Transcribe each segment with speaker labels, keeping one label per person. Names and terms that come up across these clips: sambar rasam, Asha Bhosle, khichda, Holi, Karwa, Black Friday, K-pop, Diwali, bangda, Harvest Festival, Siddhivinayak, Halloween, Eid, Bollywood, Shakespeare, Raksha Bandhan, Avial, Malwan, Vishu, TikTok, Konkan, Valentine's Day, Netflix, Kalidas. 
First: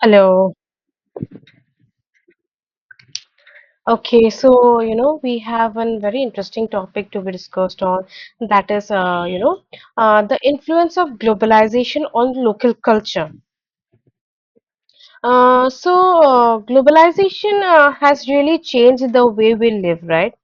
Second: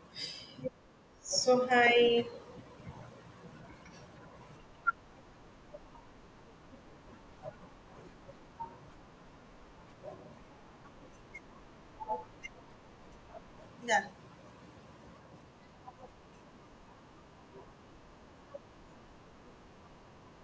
Speaker 1: Hello.
Speaker 2: So hi,
Speaker 1: Okay, so you know we have a very interesting topic to be discussed on, that is the influence of globalization on local culture.
Speaker 2: Yeah,
Speaker 1: Uh, so globalization has really changed the way we live, right?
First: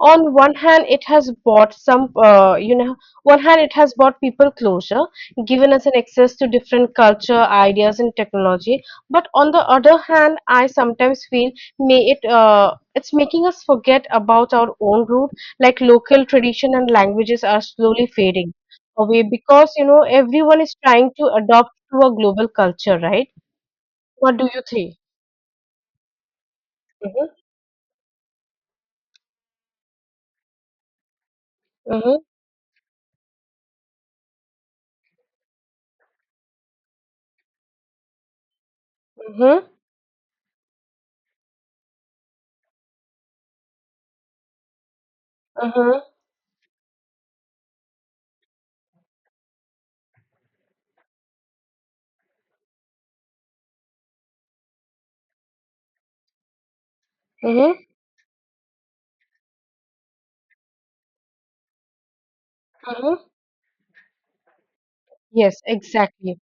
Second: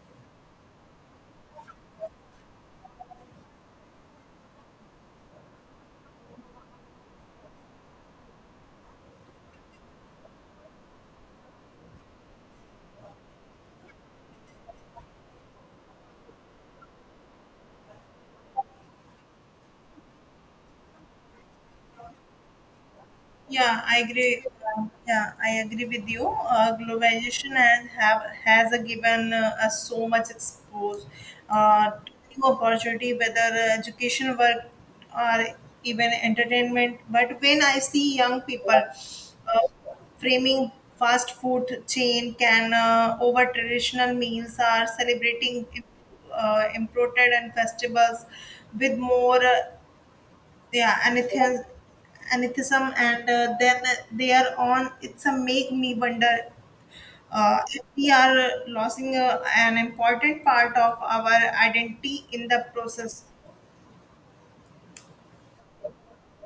Speaker 1: On one hand, it has brought some, you know, one hand it has brought people closure, given us an access to different culture, ideas, and technology. But on the other hand, I sometimes feel may it it's making us forget about our own root, like local tradition and languages are slowly fading away because you know everyone is trying to adopt to a global culture, right?
Speaker 2: yeah, I
Speaker 1: What
Speaker 2: agree.
Speaker 1: do you think?
Speaker 2: Yeah, I agree with you.
Speaker 1: Mhm,
Speaker 2: Globalization has given us so much expose
Speaker 1: mhm,
Speaker 2: to new opportunity, whether education, work, or even entertainment. But when I see young people
Speaker 1: mhm,
Speaker 2: framing fast food chain can over traditional meals, are celebrating
Speaker 1: mhm,
Speaker 2: imported and festivals with more. Yeah and anithas, anithism, and then they are on it's a make me wonder
Speaker 1: mhm,
Speaker 2: if we are losing an important part of our identity in the process.
Speaker 1: mhm. Yes, exactly.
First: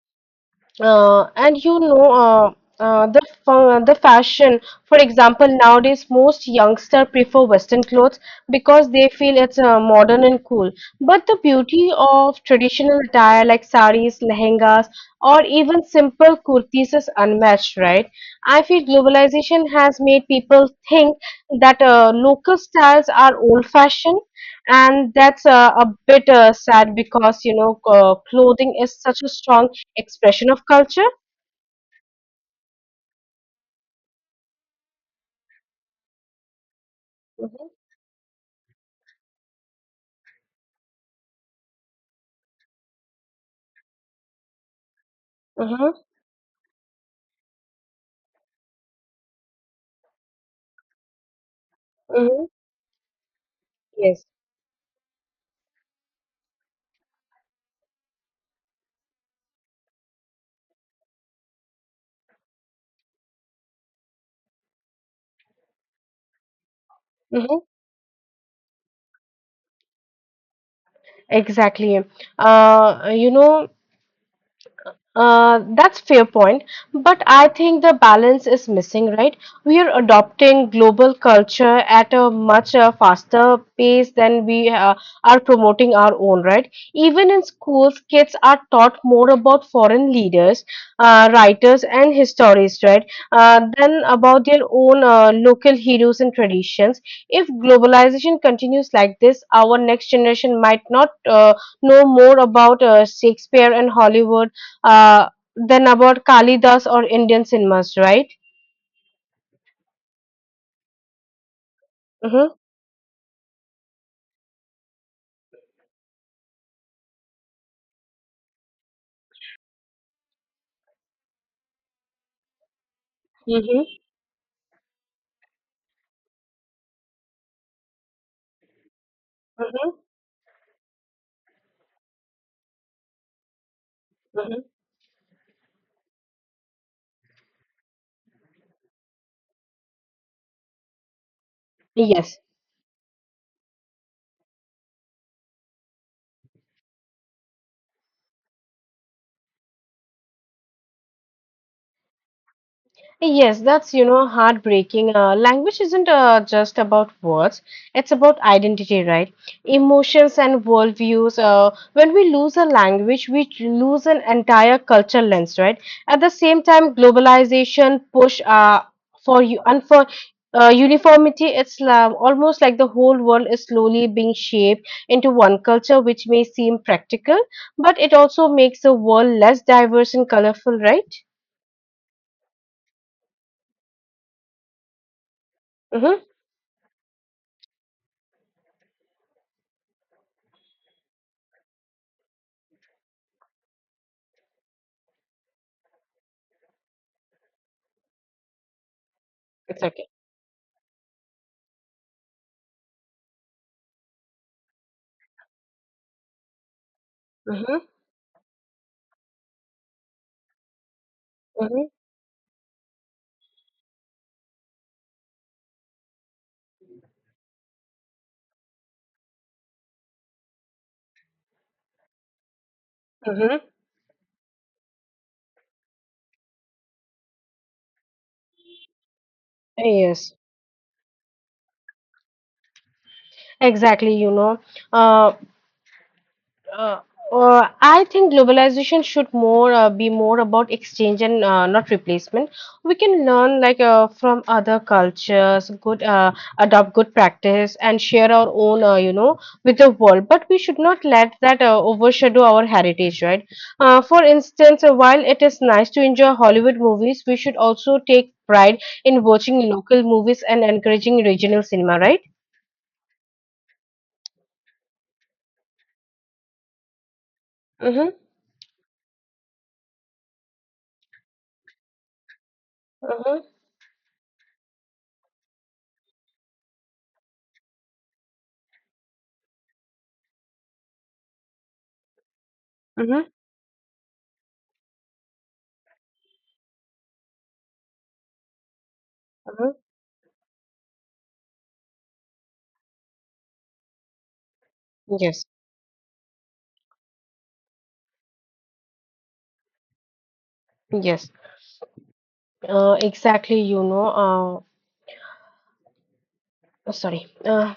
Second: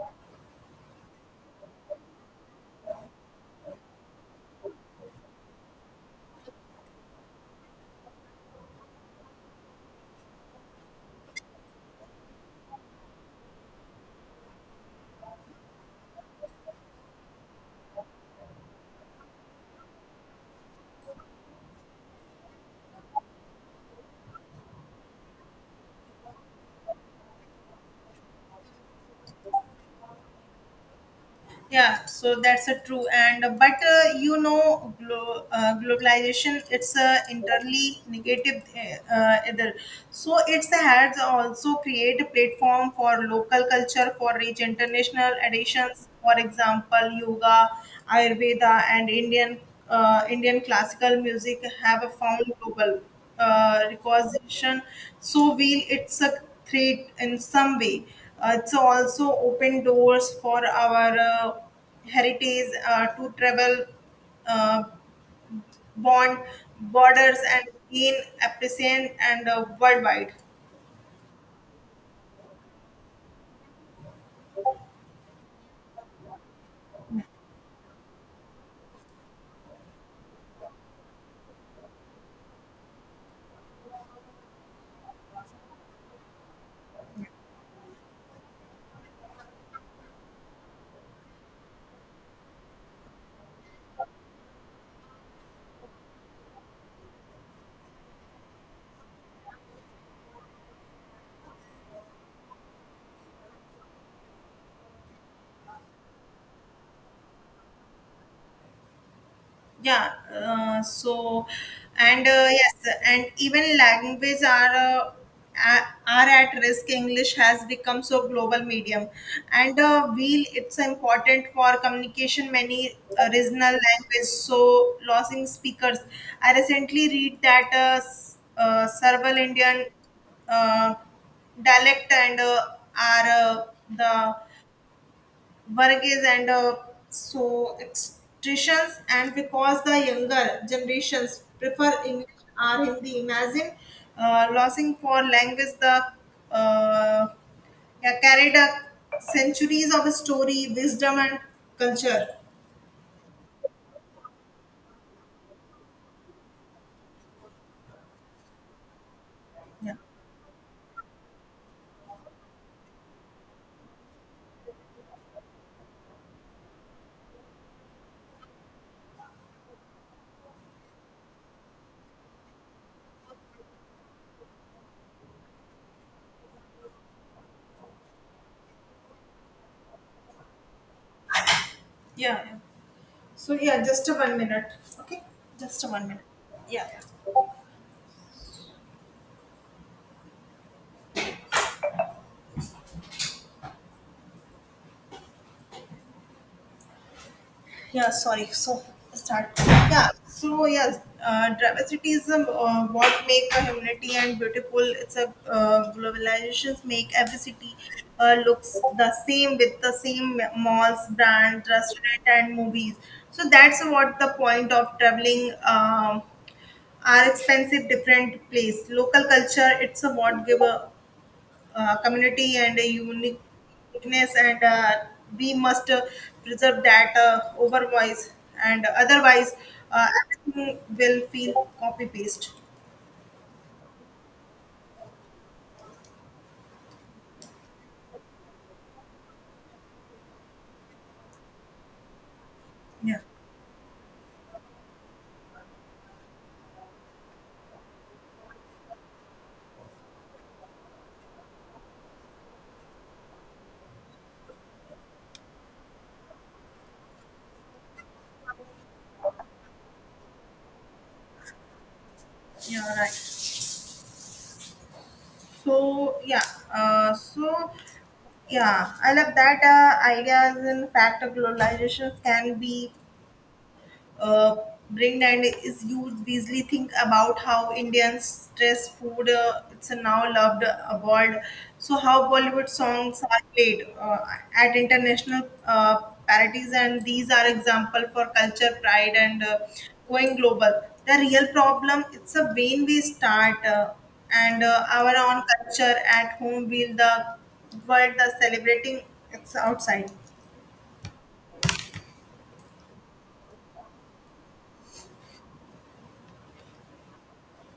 Speaker 1: And you know, the fa- The fashion, for example, nowadays most youngster prefer Western clothes because they feel it's modern and cool. But the beauty of traditional attire like saris, lehengas, or even simple kurtis is unmatched, right? I feel globalization has made people think that local styles are old-fashioned, and that's a bit sad because clothing is such a strong expression of culture.
Speaker 2: Yeah, so that's a true and but you know globalization it's a
Speaker 1: Mm-hmm.
Speaker 2: entirely negative either. So it's has also create a platform for local culture for rich international additions,
Speaker 1: Mm-hmm.
Speaker 2: for example yoga, ayurveda, and Indian classical music have a found
Speaker 1: Mm-hmm.
Speaker 2: global
Speaker 1: Yes.
Speaker 2: recognition. So we it's a threat in some way. It's also open doors for our heritage to travel uh, bond borders and
Speaker 1: Mm-hmm.
Speaker 2: gain appreciation and worldwide.
Speaker 1: Exactly. Uh, you know, that's fair point, but I think the balance is missing, right? We are adopting global culture at a much faster pace than we are promoting our own, right? Even in schools, kids are taught more about foreign leaders, writers, and histories, right, than about their own local heroes and traditions. If globalization continues like this, our next generation might not know more about Shakespeare and Hollywood uh, then about Kalidas or Indian cinemas, right?
Speaker 2: Yeah so and
Speaker 1: Mm-hmm.
Speaker 2: Yes, and even language are are at risk. English has become so global medium, and wheel it's important for communication, many regional
Speaker 1: Mm-hmm.
Speaker 2: language so losing speakers. I recently read that several indian
Speaker 1: Mm-hmm.
Speaker 2: uh, dialect and are the
Speaker 1: Mm-hmm.
Speaker 2: Varghese and so extractions and because the younger generations prefer English
Speaker 1: Yes.
Speaker 2: or Hindi. Imagine losing for language, the uh, yeah, carried up centuries of story, wisdom and culture.
Speaker 1: Yes, that's heartbreaking. Language isn't just about words, it's about identity, right?
Speaker 2: Yeah.
Speaker 1: Emotions and worldviews. When we lose a language, we lose an entire culture lens, right? At the same time, globalization push for you and for uniformity. It's almost like the whole world is slowly being shaped into one culture, which may seem practical, but it also makes the world less diverse and colorful, right?
Speaker 2: yeah, yeah. So yeah, just a one minute. Okay, just a one minute.
Speaker 1: Mm-hmm.
Speaker 2: Yeah. Yeah, sorry. So start.
Speaker 1: It's okay.
Speaker 2: Yeah. So yeah, dramatism what make a humanity and beautiful. It's a globalizations make every city
Speaker 1: Mhm.
Speaker 2: looks the same with the same malls, brands,
Speaker 1: Mhm,
Speaker 2: restaurant, and movies. So that's what the point of traveling. Are expensive different place local culture it's a what give a community and a
Speaker 1: mhm.
Speaker 2: uniqueness, and we must preserve that otherwise, uh,
Speaker 1: Yes,
Speaker 2: everything will feel copy paste.
Speaker 1: exactly. Uh, uh, I think globalization should more be more about exchange and not replacement. We
Speaker 2: Yeah,
Speaker 1: can learn like from other cultures, good, adopt good practice, and share our own, with the world. But we should not let that overshadow our heritage, right? For instance, while it is nice to enjoy Hollywood movies, we should also take pride in watching local movies and encouraging regional cinema, right?
Speaker 2: yeah, right. so yeah uh, so
Speaker 1: Mm-hmm,
Speaker 2: yeah, I love that ideas. In fact, globalization can be
Speaker 1: mm-hmm,
Speaker 2: uh, bring and is used Beasley. Think about how Indian stress food, it's now loved abroad. So how Bollywood songs
Speaker 1: mm-hmm,
Speaker 2: are played at international parties, and these are example for culture pride and
Speaker 1: mm-hmm.
Speaker 2: going global. The real problem it's a when we start and our own
Speaker 1: Yes,
Speaker 2: culture at home, will the world the celebrating it's outside.
Speaker 1: yes. Exactly, you know. Sorry.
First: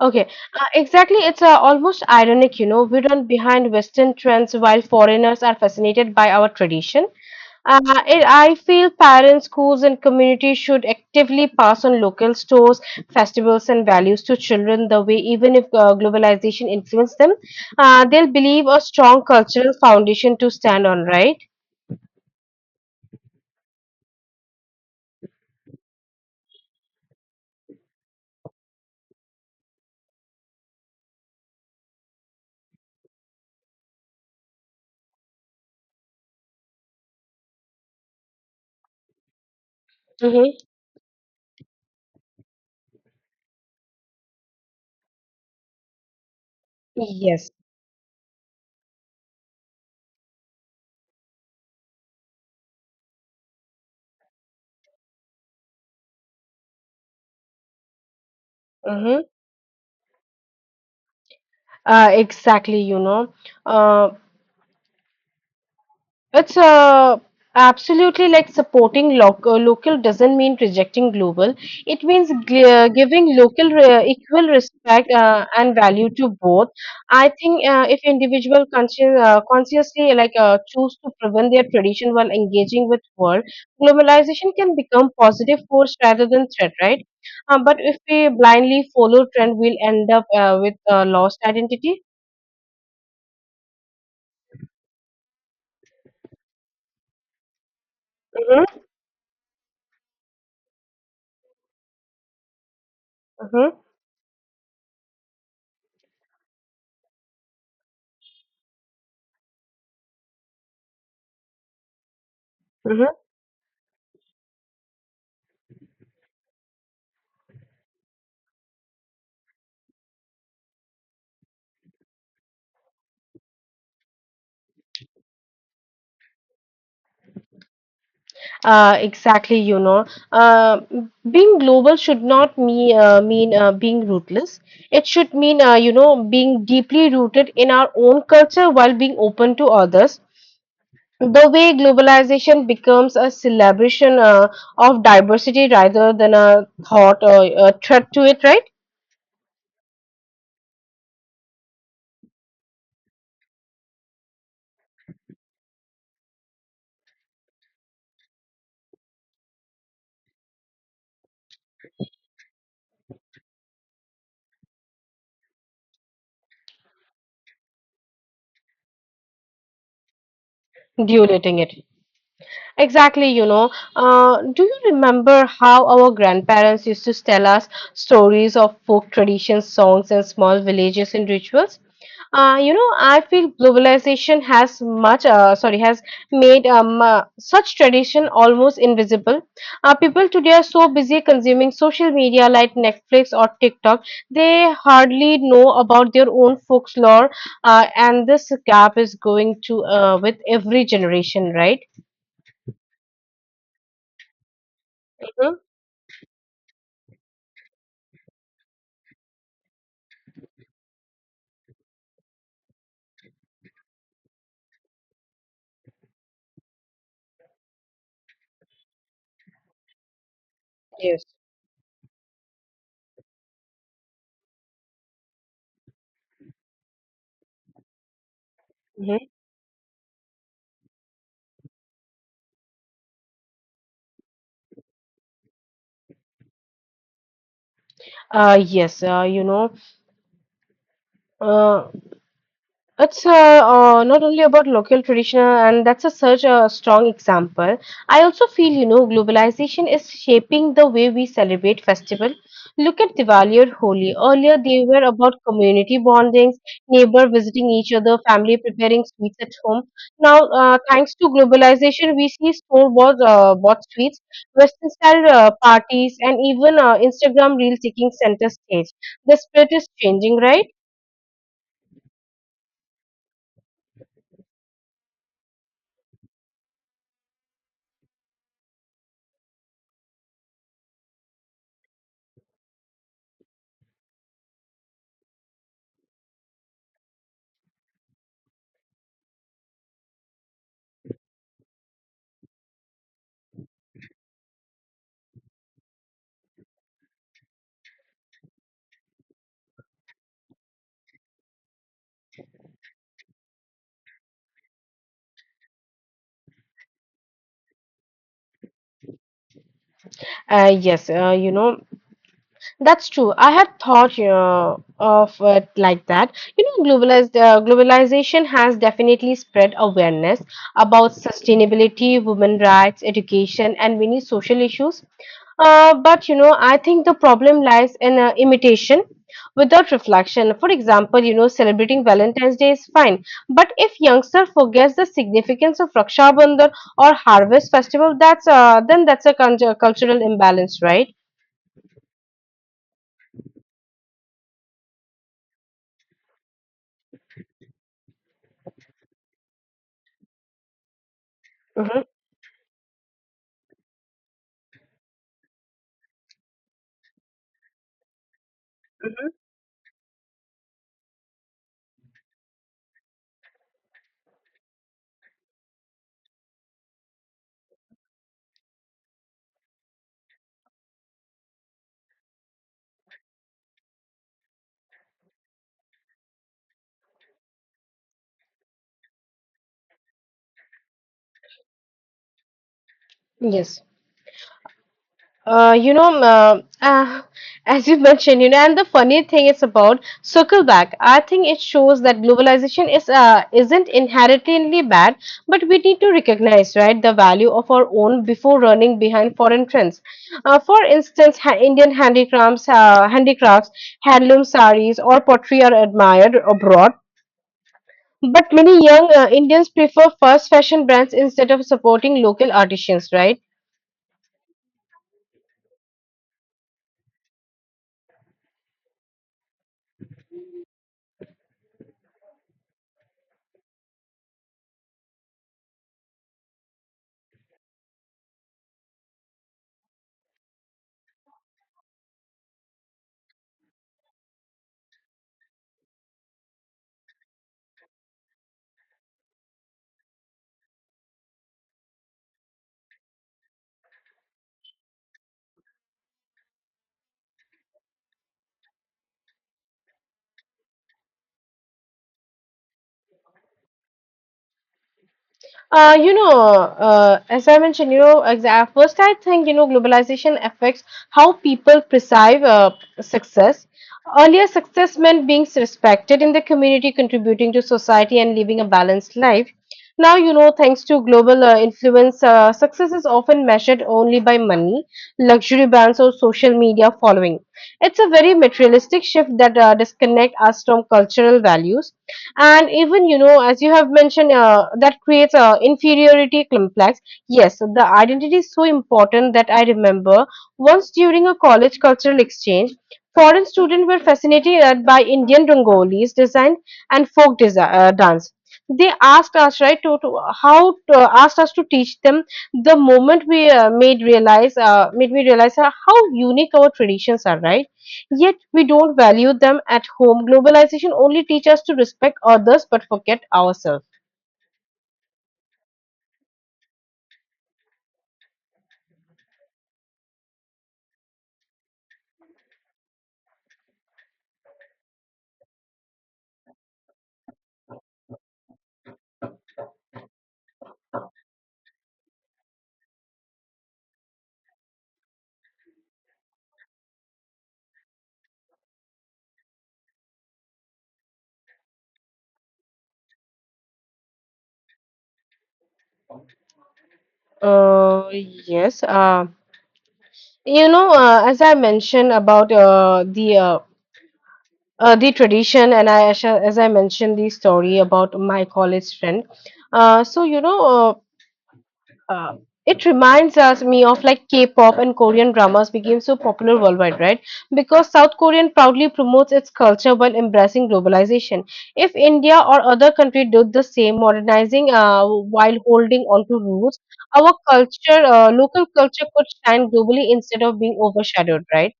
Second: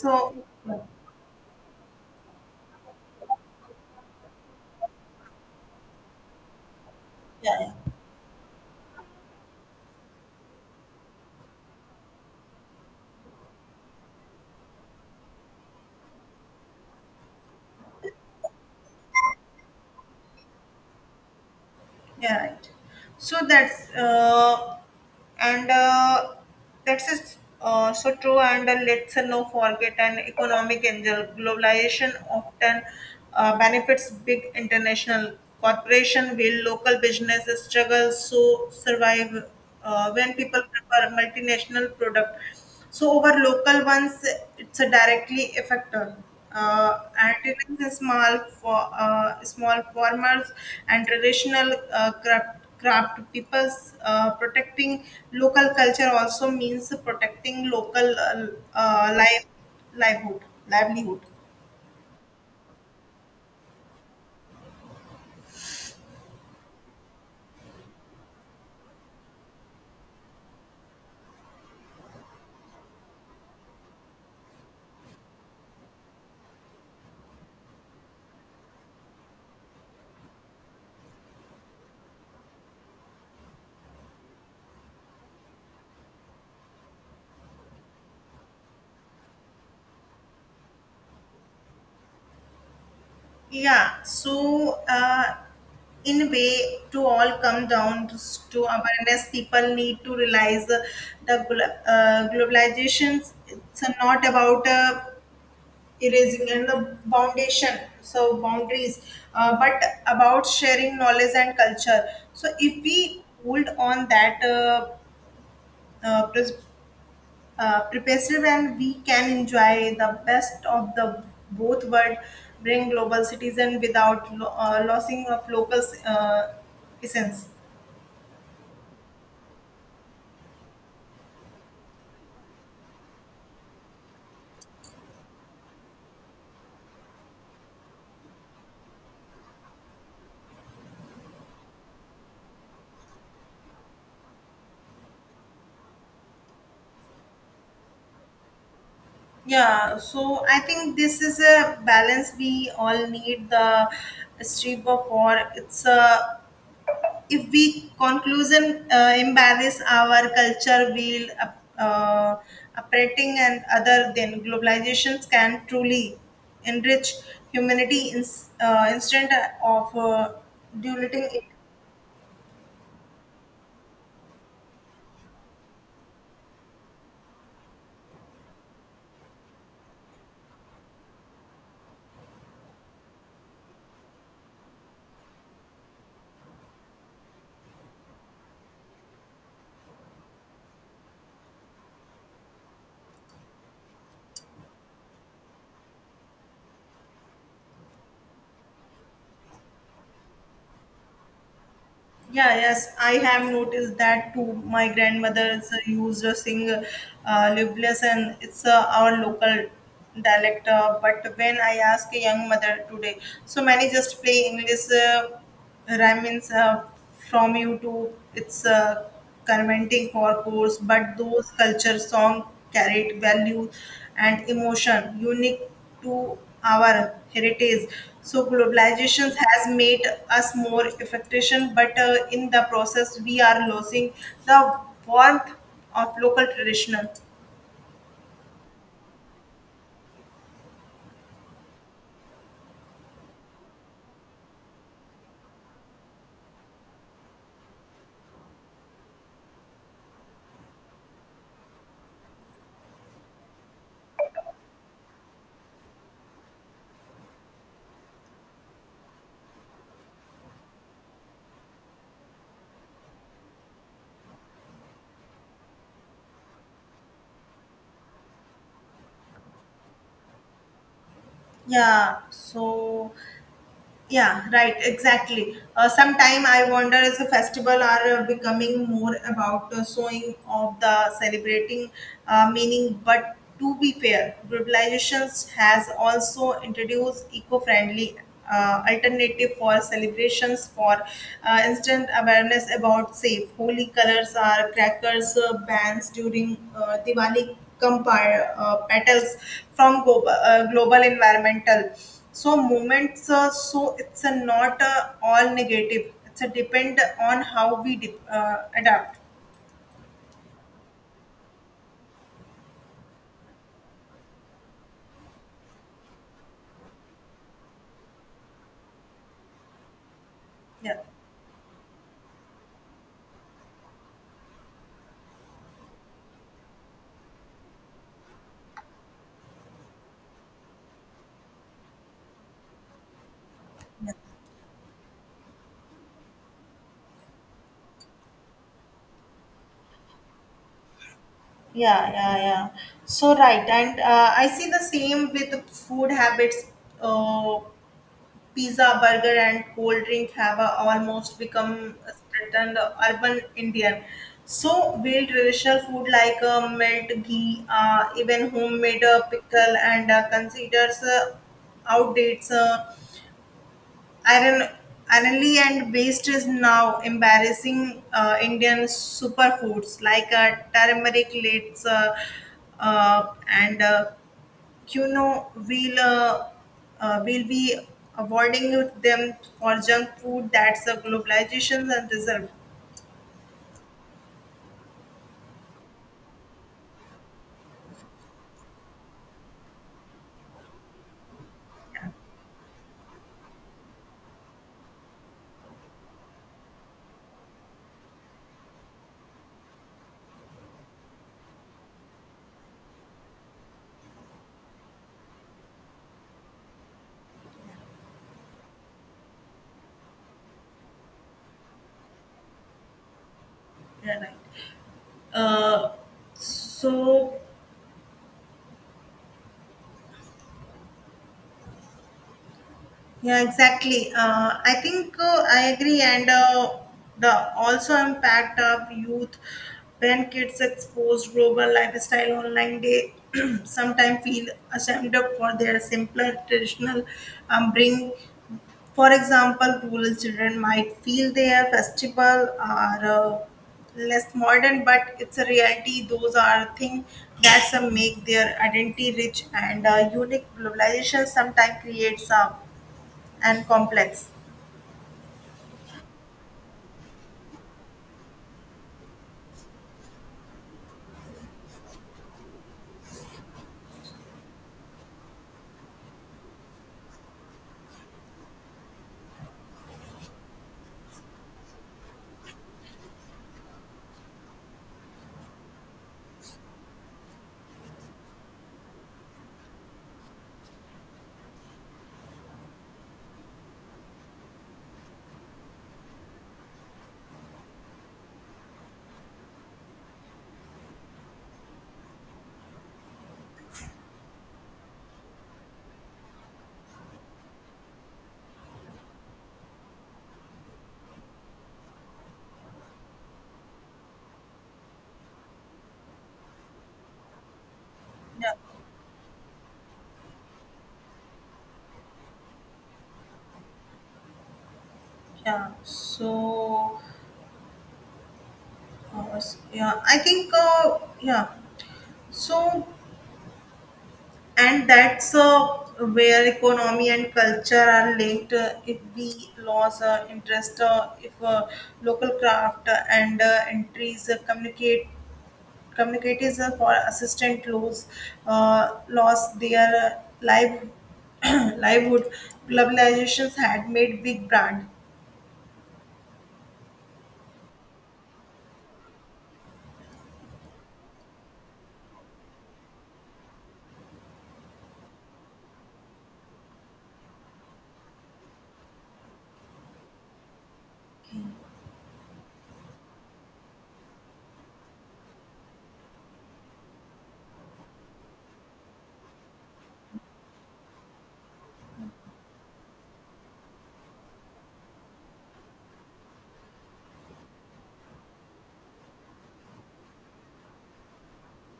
Speaker 1: Okay.
Speaker 2: yeah.
Speaker 1: Exactly. It's almost ironic, you know. We run behind Western trends while foreigners are fascinated by our tradition.
Speaker 2: Yeah.
Speaker 1: Uh, I feel parents, schools, and communities should actively pass on local stores, festivals, and values to children the way, even if globalization influences them, they'll believe a strong cultural foundation to stand on, right?
Speaker 2: Yeah, right. So that's and that's is, so true. And let's not forget an economic angel. Globalization often benefits big international corporation, while local businesses struggle so survive when people
Speaker 1: Mm-hmm.
Speaker 2: prefer multinational product. So over local ones, it's a directly affected. And
Speaker 1: Yes.
Speaker 2: it is a small for small farmers and traditional craft peoples protecting local culture also means protecting local
Speaker 1: Mm-hmm.
Speaker 2: life livelihood livelihood.
Speaker 1: Exactly, Uh, it's absolutely like supporting local. Local doesn't mean rejecting global. It means g giving local re equal respect and value to both. I think if individual consciously like choose to prevent their tradition while engaging with world, globalization can become positive force rather than threat, right? But if we blindly follow trend, we'll end up with lost identity.
Speaker 2: Yeah, so in a way, to all come down to
Speaker 1: Hmm.
Speaker 2: awareness. People need to realize globalization. It's not about erasing and the foundation, so boundaries, but about sharing knowledge and culture. So if
Speaker 1: Hmm.
Speaker 2: we hold on that uh, pres- pervasive, and we can enjoy the best of the both world, bring global citizen without losing of local essence.
Speaker 1: Exactly, Uh, Being global should not mean being rootless. It should mean, being deeply rooted in our own culture while being open to others. The way globalization becomes a celebration of diversity rather than a thought or a threat to it, right?
Speaker 2: Yeah, so I think this is a balance we all need. The strip of war, it's a if we conclusion embrace our culture will operating and other, than globalizations can truly enrich humanity in, instead of diluting it.
Speaker 1: Diluting it. Exactly, you know. Do you remember how our grandparents used to tell us stories of folk traditions, songs, and small villages and rituals? I feel globalization has made such tradition almost invisible. People today are so busy consuming social media like Netflix or TikTok, they hardly know about their own folklore, and this gap is going to with every generation, right?
Speaker 2: Yeah, yes, I have noticed that too. My
Speaker 1: Mm-hmm.
Speaker 2: grandmother's used to sing libelous, and it's our local dialect, but when I ask a young mother today, so many just play english rhymes from you to. It's conventing for course, but
Speaker 1: Yes.
Speaker 2: those culture song carried value and emotion unique to our heritage. So
Speaker 1: Hmm.
Speaker 2: globalization has made us more efficient, but in the process we are losing the warmth of local traditional.
Speaker 1: Yes. You know, uh, It's Not only about local tradition, and that's a such a strong example. I also feel, you know, globalization is shaping the way we celebrate festival. Look at Diwali or Holi. Earlier, they were about community bondings, neighbor visiting each other, family preparing sweets at home. Now, thanks to globalization, we see store-bought bought sweets, Western-style parties, and even Instagram reels taking center stage. The spirit is changing, right?
Speaker 2: yeah so Yeah, right, exactly. Sometime I wonder as a festival are becoming more about showing of the celebrating meaning, but to be fair, globalization has also introduced eco-friendly alternative for celebrations. For instant awareness about safe holy colors are crackers bans during Diwali. Compare petals from global environmental, so moments, so it's a not all negative. It's a depend on how we adapt.
Speaker 1: Uh, yes, uh, you know, That's true. I had thought of it like that. You know, globalization has definitely spread awareness
Speaker 2: Yeah,
Speaker 1: about sustainability, women rights, education, and many social issues. But you know, I think the problem lies in imitation without reflection. For example, you know, celebrating Valentine's Day is fine, but if youngster forgets the significance of Raksha Bandhan or Harvest Festival, that's a cultural imbalance, right?
Speaker 2: yeah, yeah, yeah, so right. And I see the same with food habits. Uh, pizza, burger, and cold drink have almost become
Speaker 1: Hmm.
Speaker 2: a certain urban indian. So real traditional food like melt ghee, even homemade pickle and considers outdates. Iron, ironly and based is now embarrassing Indian superfoods like turmeric lates, and quinoa. We'll be avoiding them for junk food. That's a globalization and reserve.
Speaker 1: Yes. Uh, you know, um, uh, ah, as you mentioned, you know, and the funny thing is about circle back. I think it shows that globalization is isn't inherently bad, but we need to recognize, right, the value of our own before running behind foreign trends. For instance, ha Indian handicrafts, handloom saris, or pottery are admired abroad. But many young Indians prefer fast fashion brands instead of supporting local artisans, right?
Speaker 2: Yeah, right. Uh, so Yeah, exactly. I think I agree, and the also impact of youth. When kids exposed global lifestyle online, they sometimes feel ashamed of for their simpler traditional bring. For example, rural children might feel their festival are less modern, but it's a reality. Those are things that some make their identity rich and unique. Globalization sometimes creates a and complex.
Speaker 1: You know, as I mentioned, you know, exa- first I think, you know, globalization affects how people perceive success. Earlier, success meant being respected in the community, contributing to society, and living a balanced life. Now, you know, thanks to global influence, success is often measured only by money, luxury brands, or social media following. It's a very materialistic shift that disconnects us from cultural values, and even, you know, as you have mentioned, that creates a inferiority complex. Yes, the identity is so important that I remember once during a college cultural exchange, foreign students were fascinated by Indian rangolis design and folk dance. They asked us, right, asked us to teach them. The moment we made realize made me realize how unique our traditions are, right? Yet
Speaker 2: Yeah,
Speaker 1: we don't value them at home. Globalization only teaches us to respect others but forget ourselves.
Speaker 2: yeah. So, yeah, I think, yeah. So, and that's where economy and culture are linked. If we lose interest, if local craft and entries communicate communicators for assistant lose, lost their live livelihood globalizations had made big brand.
Speaker 1: Yes. You know, as I mentioned about the tradition, and I mentioned the story about my college friend. Uh, so you know, uh, uh, it reminds us me of like K-pop and Korean dramas became so popular worldwide, right? Because South Korean proudly promotes its culture while embracing globalization. If India or other country did the same, modernizing while holding on to roots, our culture, local culture, could shine globally instead of being overshadowed, right?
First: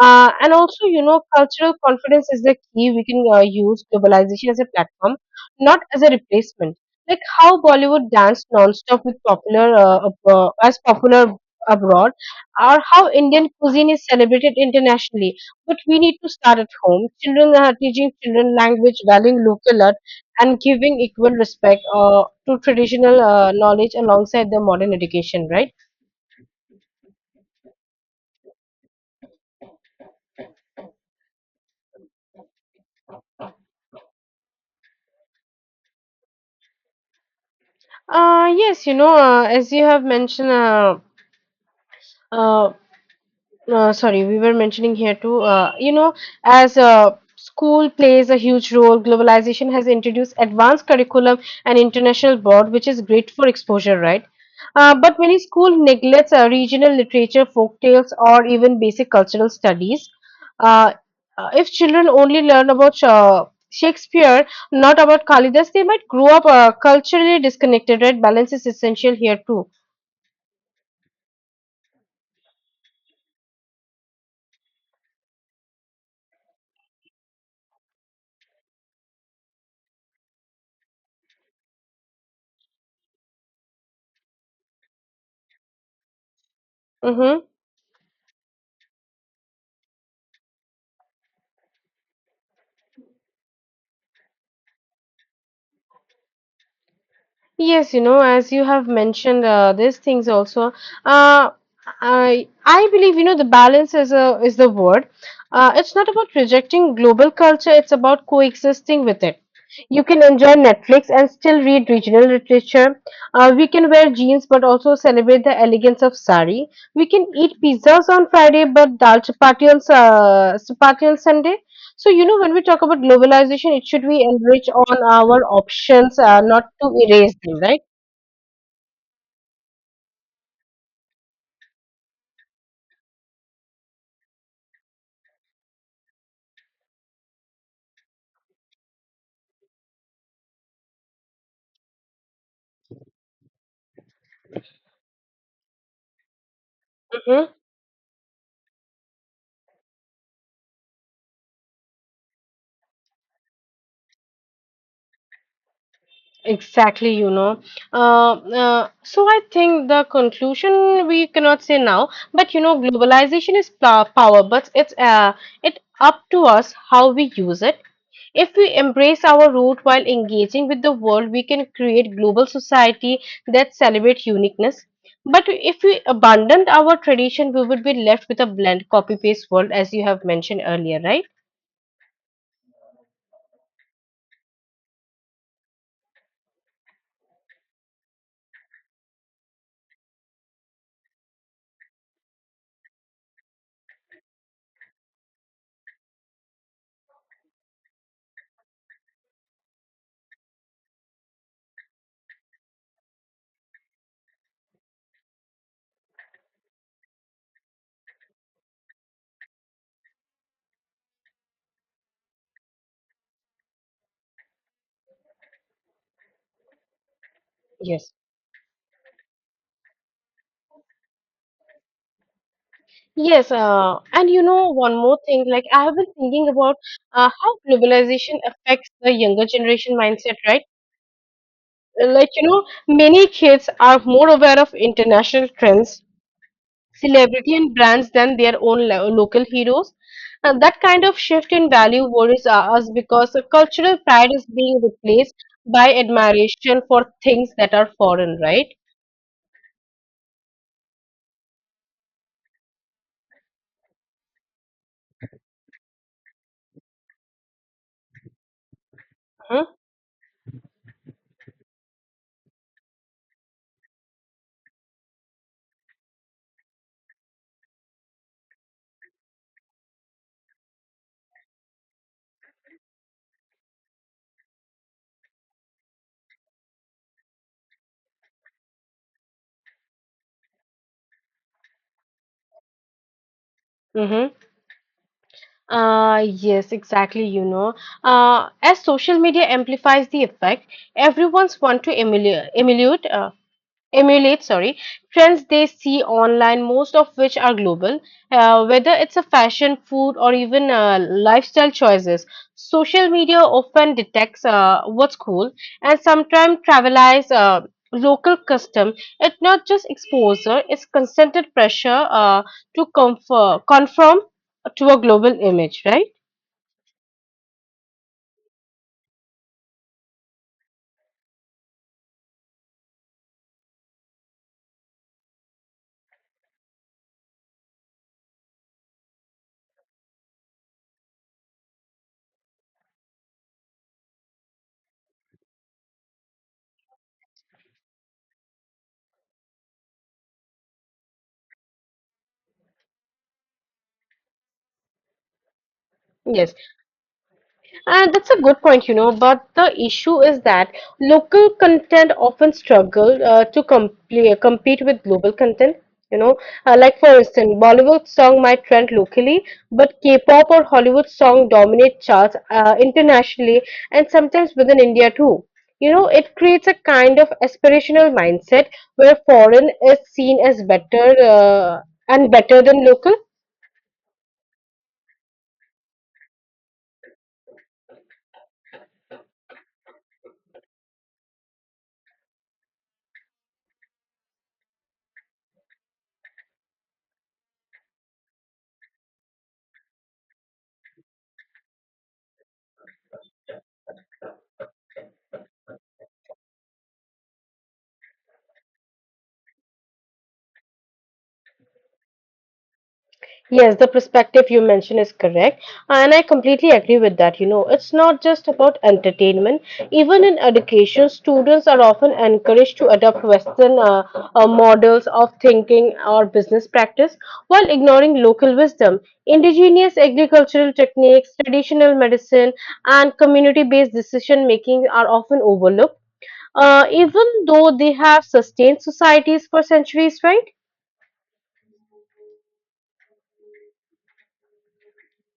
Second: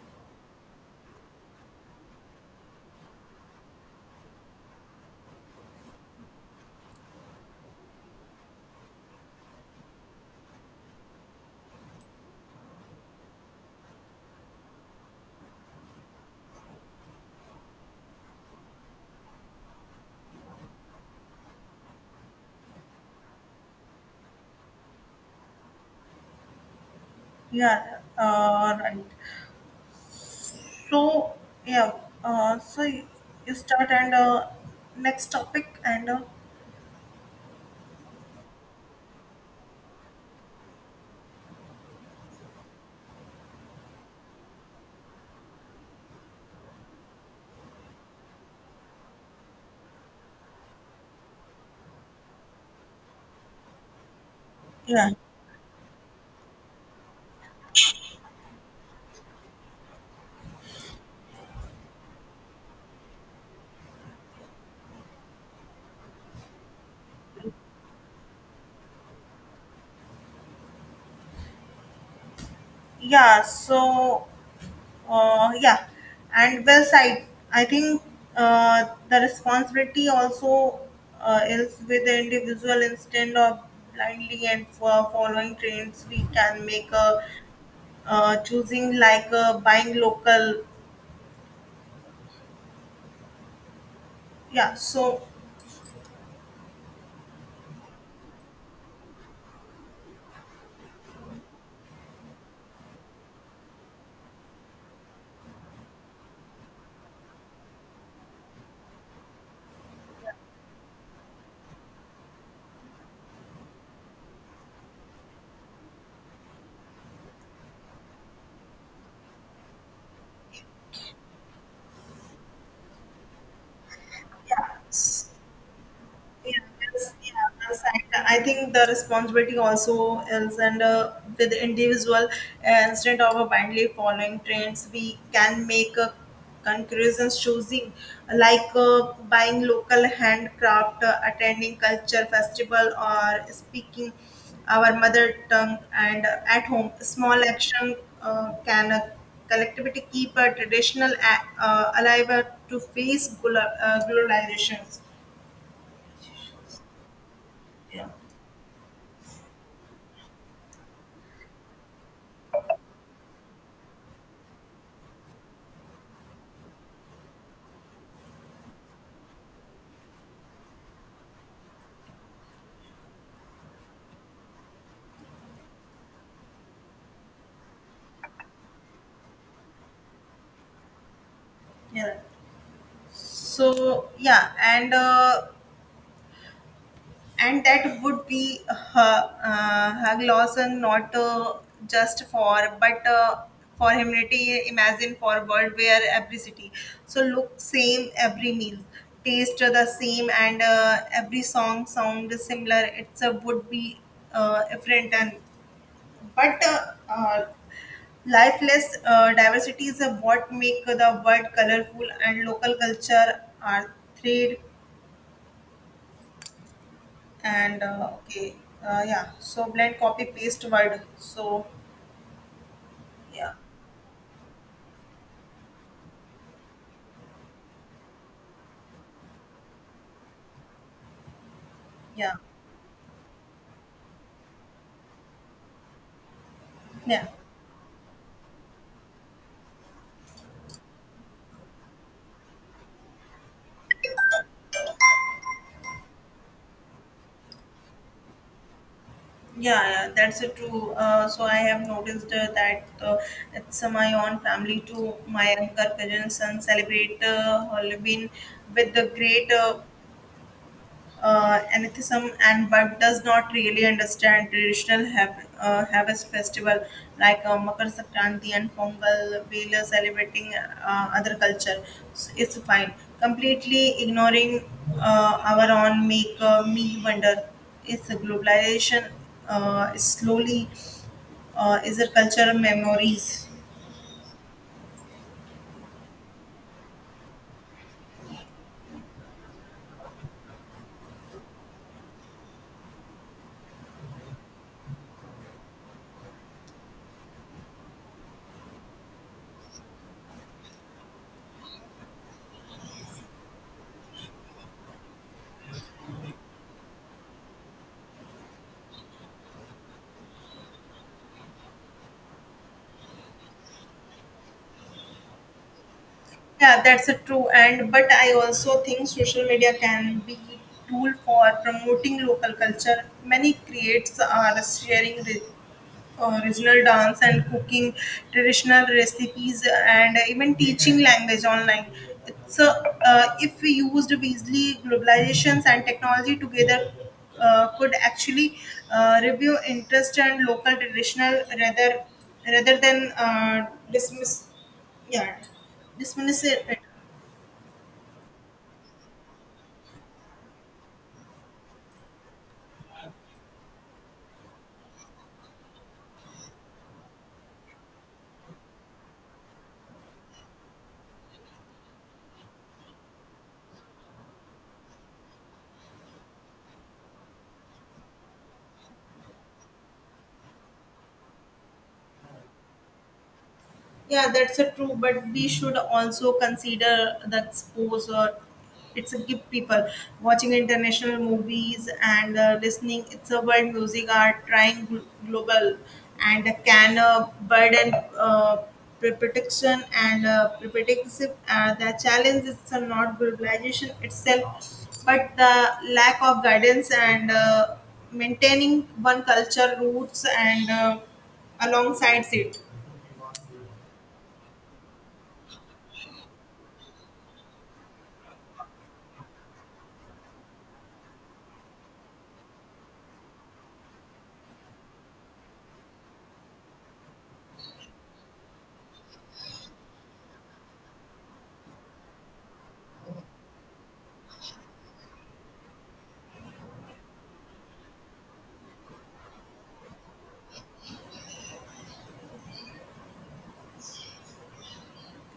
Speaker 1: And also, you know, cultural confidence is the key. We can use globalization as a platform, not as a replacement. Like how Bollywood danced non-stop with as popular abroad, or how Indian cuisine is celebrated internationally. But we need to start at home. Children are teaching children language, valuing local art, and giving equal respect to traditional knowledge alongside the modern education. Right?
Speaker 2: yeah uh, right So yeah, uh, so y- you start and next topic and
Speaker 1: Yes, you know, as you have mentioned. Uh, sorry, We were mentioning here too, you know, as school plays a huge role, globalization has introduced advanced curriculum and international board, which is great for exposure, right?
Speaker 2: yeah,
Speaker 1: But many school neglects regional literature, folk tales, or even basic cultural studies. Uh, if children only learn about Shakespeare, not about Kalidas, they might grow up culturally disconnected, right? Balance is essential here too.
Speaker 2: yeah. So yeah, and well side. I think the responsibility also is with the individual instead of blindly and for following trends. We can make a
Speaker 1: Mm-hmm.
Speaker 2: choosing like buying local. Yeah. So
Speaker 1: Yes, you know, as you have mentioned, these things also. Uh, I believe you know the balance is a is the word. It's not about rejecting global culture; it's about coexisting with it. You can enjoy Netflix and still read regional literature. We can wear jeans but also celebrate the elegance of sari. We can eat pizzas on Friday but chapati on Sunday. So, you know, when we talk about globalization, it should be enrich
Speaker 2: yeah.
Speaker 1: on our options,
Speaker 2: Yeah,
Speaker 1: not to
Speaker 2: that's,
Speaker 1: erase
Speaker 2: yeah,
Speaker 1: them,
Speaker 2: that's
Speaker 1: right?
Speaker 2: right. I think the responsibility also is and with the individual instead of blindly following trends. We can make conclusions choosing like buying local handcraft, attending culture festival, or speaking our mother tongue and at home. Small
Speaker 1: Mm-hmm.
Speaker 2: action can collectivity keep a traditional alive to face globalizations.
Speaker 1: Exactly, you know. So I think the conclusion we cannot say now, but you know, globalization is power, but it up to us how we use it. If we embrace our root while engaging with the world, we can create global society that celebrates uniqueness. But if we abandoned our tradition, we would be left with a bland copy-paste world, as you have mentioned earlier, right?
Speaker 2: Yeah. So yeah, and that would be her her Lawson, not just for but for humanity. Imagine for world where every city so look same, every meal taste the same, and every song sound similar. It's a would be different and but uh, lifeless. Uh, diversity is what make the world colorful, and local culture are thrilled and
Speaker 1: Yes.
Speaker 2: okay. Blend copy paste word so. Yeah,
Speaker 1: Yes, and you know, one more thing, like I have been thinking about how globalization affects the younger generation mindset, right? Like,
Speaker 2: yeah,
Speaker 1: you know, many kids are more aware of international trends,
Speaker 2: yeah.
Speaker 1: celebrity, and brands than their own lo local heroes. That kind of shift in value worries us because cultural pride is being replaced by admiration for things that are foreign, right?
Speaker 2: Yeah, yeah, that's it too. Uh, so I have noticed that it's my own family too. My younger cousin, son celebrate halloween with the great
Speaker 1: Hmm.
Speaker 2: anarchism and, but does not really understand traditional harvest festival like Makar Sankranti and Pongal. We celebrating other culture. So it's fine. Completely ignoring our own make me wonder. Is the globalization slowly is the cultural memories.
Speaker 1: Mm-hmm. Yes, exactly. You know, as social media amplifies the effect, everyone's want to emulate, emulate emulate sorry trends they see online, most of which are global, whether it's a fashion food or even lifestyle choices. Social media often detects what's cool and sometimes travelize local custom. It's not just exposure, it's consented pressure to conform to a global image, right?
Speaker 2: Yeah, that's a true. And but I also think social media can be tool for promoting local culture. Many creates are sharing this original dance and cooking traditional recipes, and even teaching language online. It's a, if we used wisely, globalizations and technology together could actually review interest and local traditional rather than dismiss yeah dismiss
Speaker 1: Yes,
Speaker 2: it.
Speaker 1: and that's a good point, you know. But the issue is that local content often struggle to compl compete with global content. You know, like for instance, Bollywood song might trend locally, but K-pop or Hollywood song dominate charts internationally and sometimes within India too. You know, it creates a kind of aspirational mindset where foreign is seen as better, and better than local.
Speaker 2: Yeah, that's a true, but we should also consider that sports or it's a gift people watching international movies and listening. It's a world music are trying global and can protection and protective. The challenge is not globalization itself, but the lack of guidance and maintaining one culture roots and alongside it.
Speaker 1: Yes, the perspective you mentioned is correct, and I completely agree with that. You know, it's not just about entertainment. Even in education, students are often encouraged to adopt Western, models of thinking or business practice while ignoring local wisdom. Indigenous agricultural techniques, traditional medicine, and community based decision making are often overlooked, even though they have sustained societies for centuries, right?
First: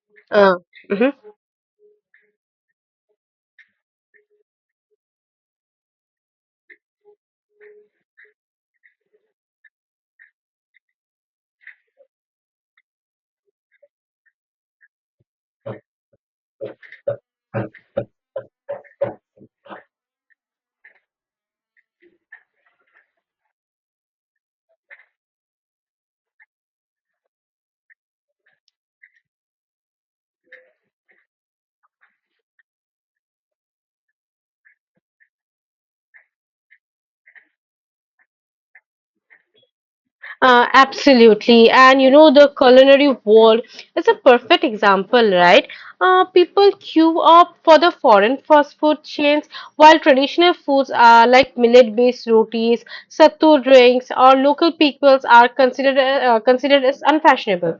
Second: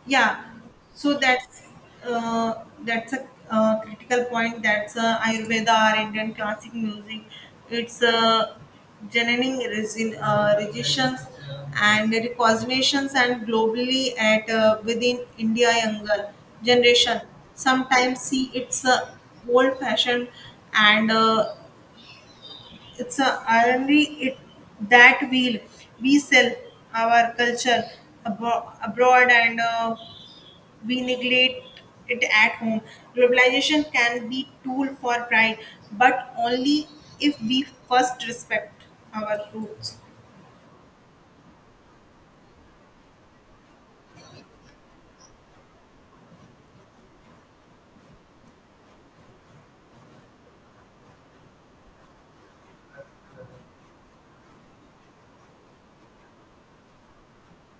Speaker 2: Yeah,
Speaker 1: Uh,
Speaker 2: so
Speaker 1: mhm.
Speaker 2: uh, that's a critical point. That's Ayurveda or Indian classic music. It's generating resin, registrations and recognitions and globally at within India younger generation. Sometimes see it's old fashioned and it's a irony it that we'll we sell our culture abroad and. We neglect it at home. Globalization can be tool for pride, but only if we first respect our roots.
Speaker 1: Absolutely. And you know, the culinary world is a perfect example, right? People queue up for the foreign fast food chains while traditional foods are like millet-based rotis, sattu drinks, or local peoples are considered as unfashionable.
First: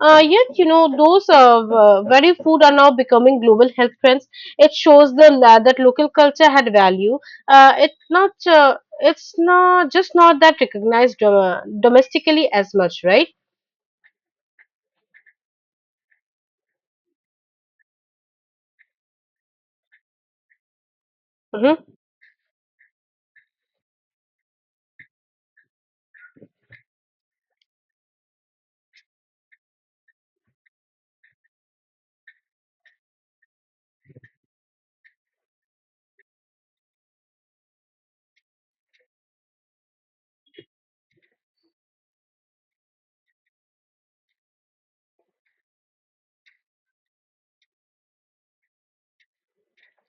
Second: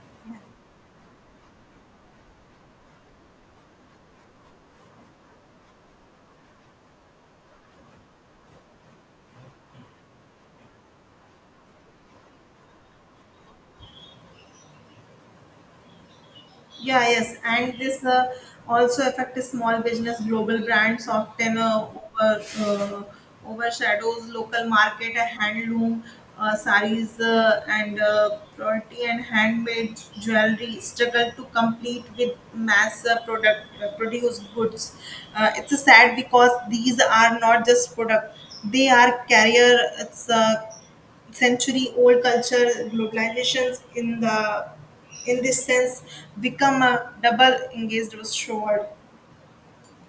Speaker 1: Yet, you know, those very food are now becoming global health trends. It shows the la that local culture had value. It's not. It's not just not that recognized domestically as much, right?
Speaker 2: Yeah, yes, and this also affects small business. Global brands often
Speaker 1: Mhm.
Speaker 2: over, uh, overshadows local market. Handloom saris and quality and handmade jewelry struggle to compete with mass product produced goods. It's sad because these are not just product; they are carrier. It's century old culture globalizations in the in this sense become a double engaged sword.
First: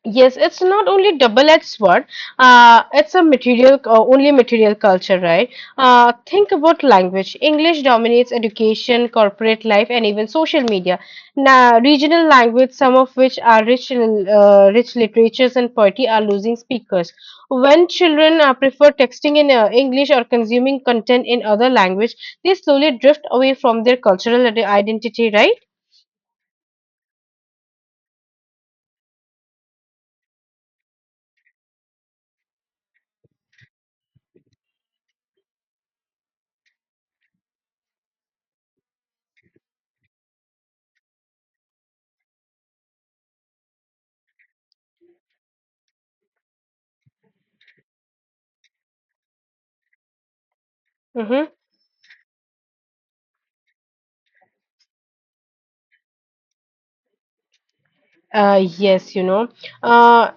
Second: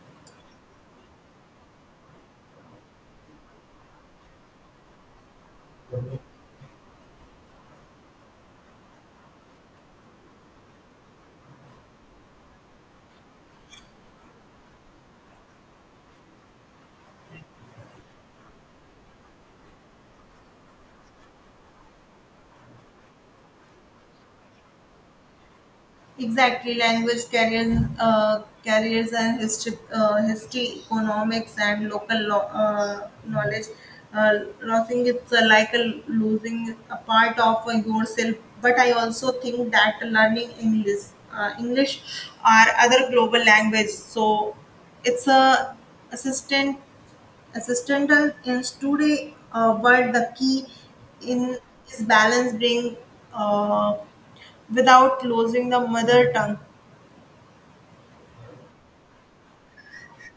Speaker 1: Yes, it's not only double-edged sword. It's a material, only material culture, right? Think about language. English dominates education, corporate life, and even social media. Now, regional language, some of which are rich literatures and poetry, are losing speakers. When children prefer texting in English or consuming content in other language, they slowly drift away from their cultural identity, right?
Speaker 2: Exactly, language carriers and history, economics, and local knowledge. Losing it's like a losing a part of yourself. But I also think that learning English, or other global language, so it's a assistant Assistential is today, but the key
Speaker 1: Mm-hmm.
Speaker 2: in is balance bring uh, without losing the mother tongue.
Speaker 1: Yes, you know. Uh,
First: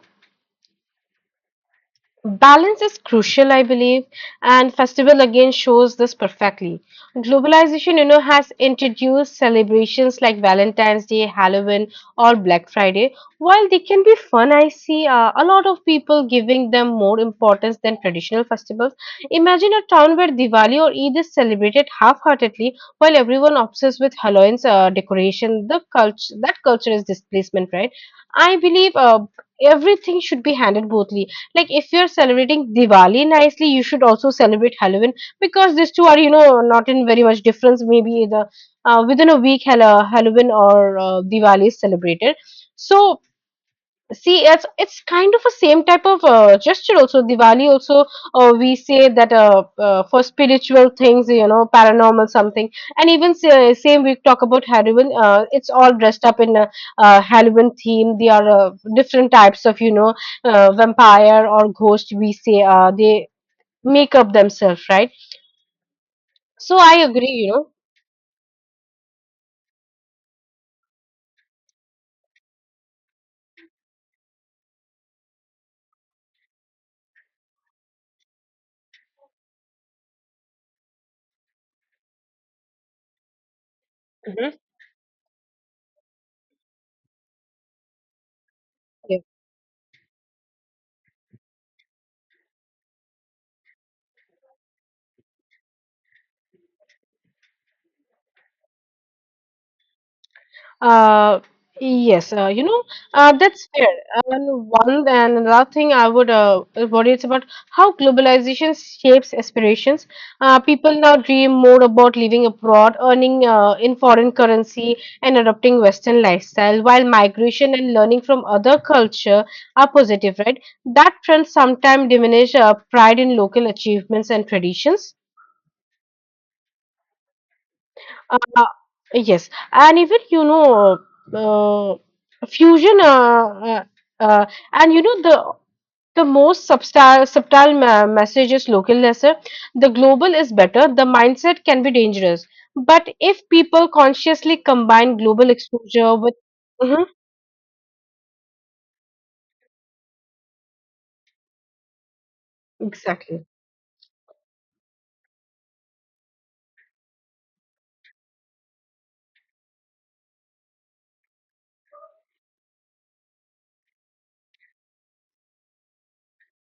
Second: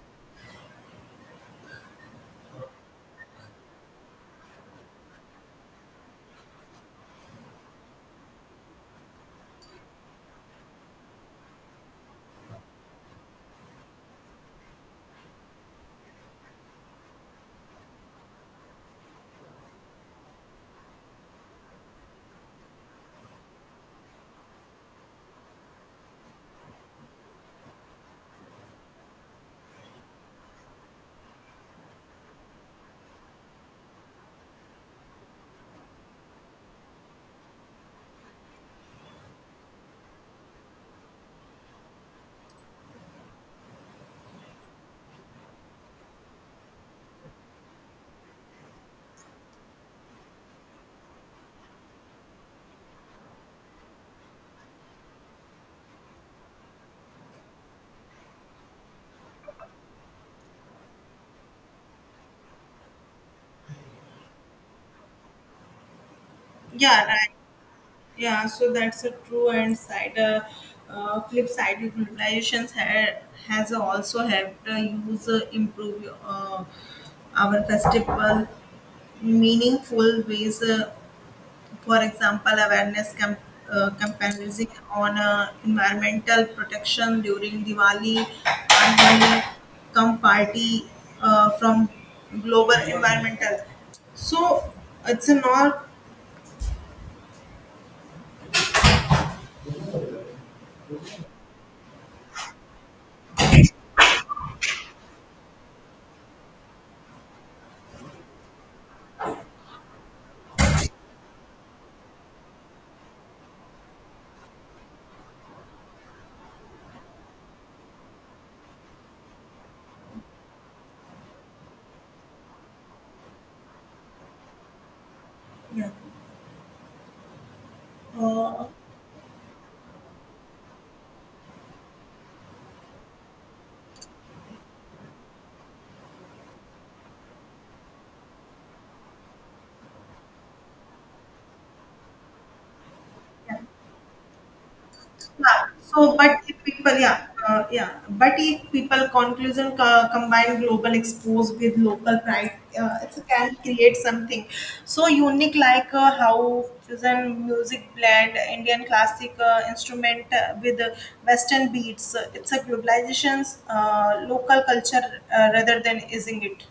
Speaker 1: Balance is crucial, I believe, and festival again shows this perfectly. Globalization, you know, has introduced celebrations like Valentine's Day, Halloween, or Black Friday. While they can be fun, I see a lot of people giving them more importance than traditional festivals. Imagine a town where Diwali or Eid is celebrated half-heartedly, while everyone obsessed with Halloween's decoration. The culture, that culture is displacement, right? I believe everything should be handled bothly, like if you're celebrating Diwali nicely, you should also celebrate Halloween because these two are, you know, not in very much difference. Maybe the within a week, Halloween or Diwali is celebrated. So see, it's kind of a same type of gesture also. Diwali also, we say that, for spiritual things, you know, paranormal something, and even same we talk about Halloween. It's all dressed up in a, uh, Halloween theme. There are different types of, you know, vampire or ghost. We say they make up themselves, right? So I
Speaker 2: Yeah, right.
Speaker 1: agree, you know.
Speaker 2: Yeah, so that's a true and side flip side utilizations has also helped user improve our festival meaningful ways. For example, awareness camp, campaigning
Speaker 1: Mhm.
Speaker 2: on environmental protection during Diwali, Anholi, come party from global environmental. So it's a not.
Speaker 1: Uh, yes, you know, that's fair. And one and another thing I would worry is about how globalization shapes aspirations. People now dream more about living abroad, earning in foreign currency, and adopting Western lifestyle, while migration and learning from other culture are positive, right? That trend sometimes diminish pride in local achievements and traditions.
Speaker 2: Yeah. Uh,
Speaker 1: Uh, yes, and even you know, uh, fusion, uh, uh, uh, and you know, the most subtle message is local lesser. The global is better. The mindset can be dangerous, but if people consciously combine global
Speaker 2: yeah.
Speaker 1: exposure with. Mhm,
Speaker 2: But if people conclusion combine global expose with local pride, it
Speaker 1: exactly.
Speaker 2: can create something so unique, like how fusion music blend Indian classic instrument with Western beats. It's a globalization's local culture rather than, isn't it?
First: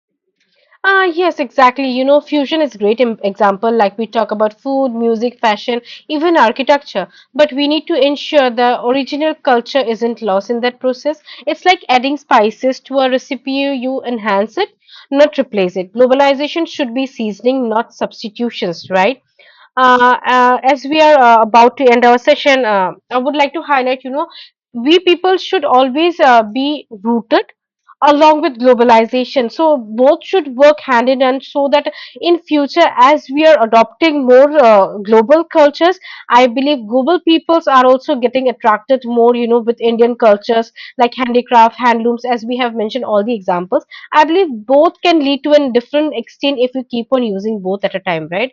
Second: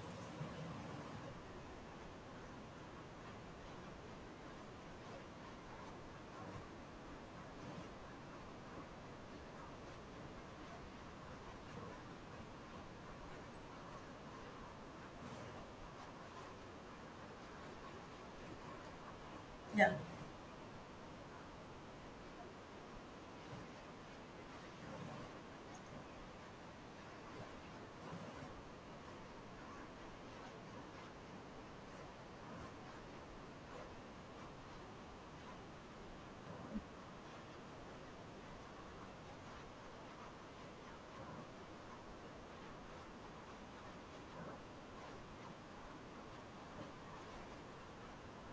Speaker 1: Ah, yes, exactly. You know, fusion is great example. Like we talk about food, music, fashion, even architecture. But we need to ensure the original culture isn't lost in that process. It's like adding spices to a recipe. You enhance it, not replace it. Globalization should be seasoning, not substitutions, right?
Speaker 2: Yeah.
Speaker 1: As we are about to end our session, I would like to highlight, you know, we people should always be rooted along with globalization. So both should work hand in hand so that in future, as we are adopting more global cultures, I believe global peoples are also getting attracted more, you know, with Indian cultures like handicraft, handlooms, as we have mentioned all the examples. I believe both can lead to a different extent if we keep on using both at a time, right?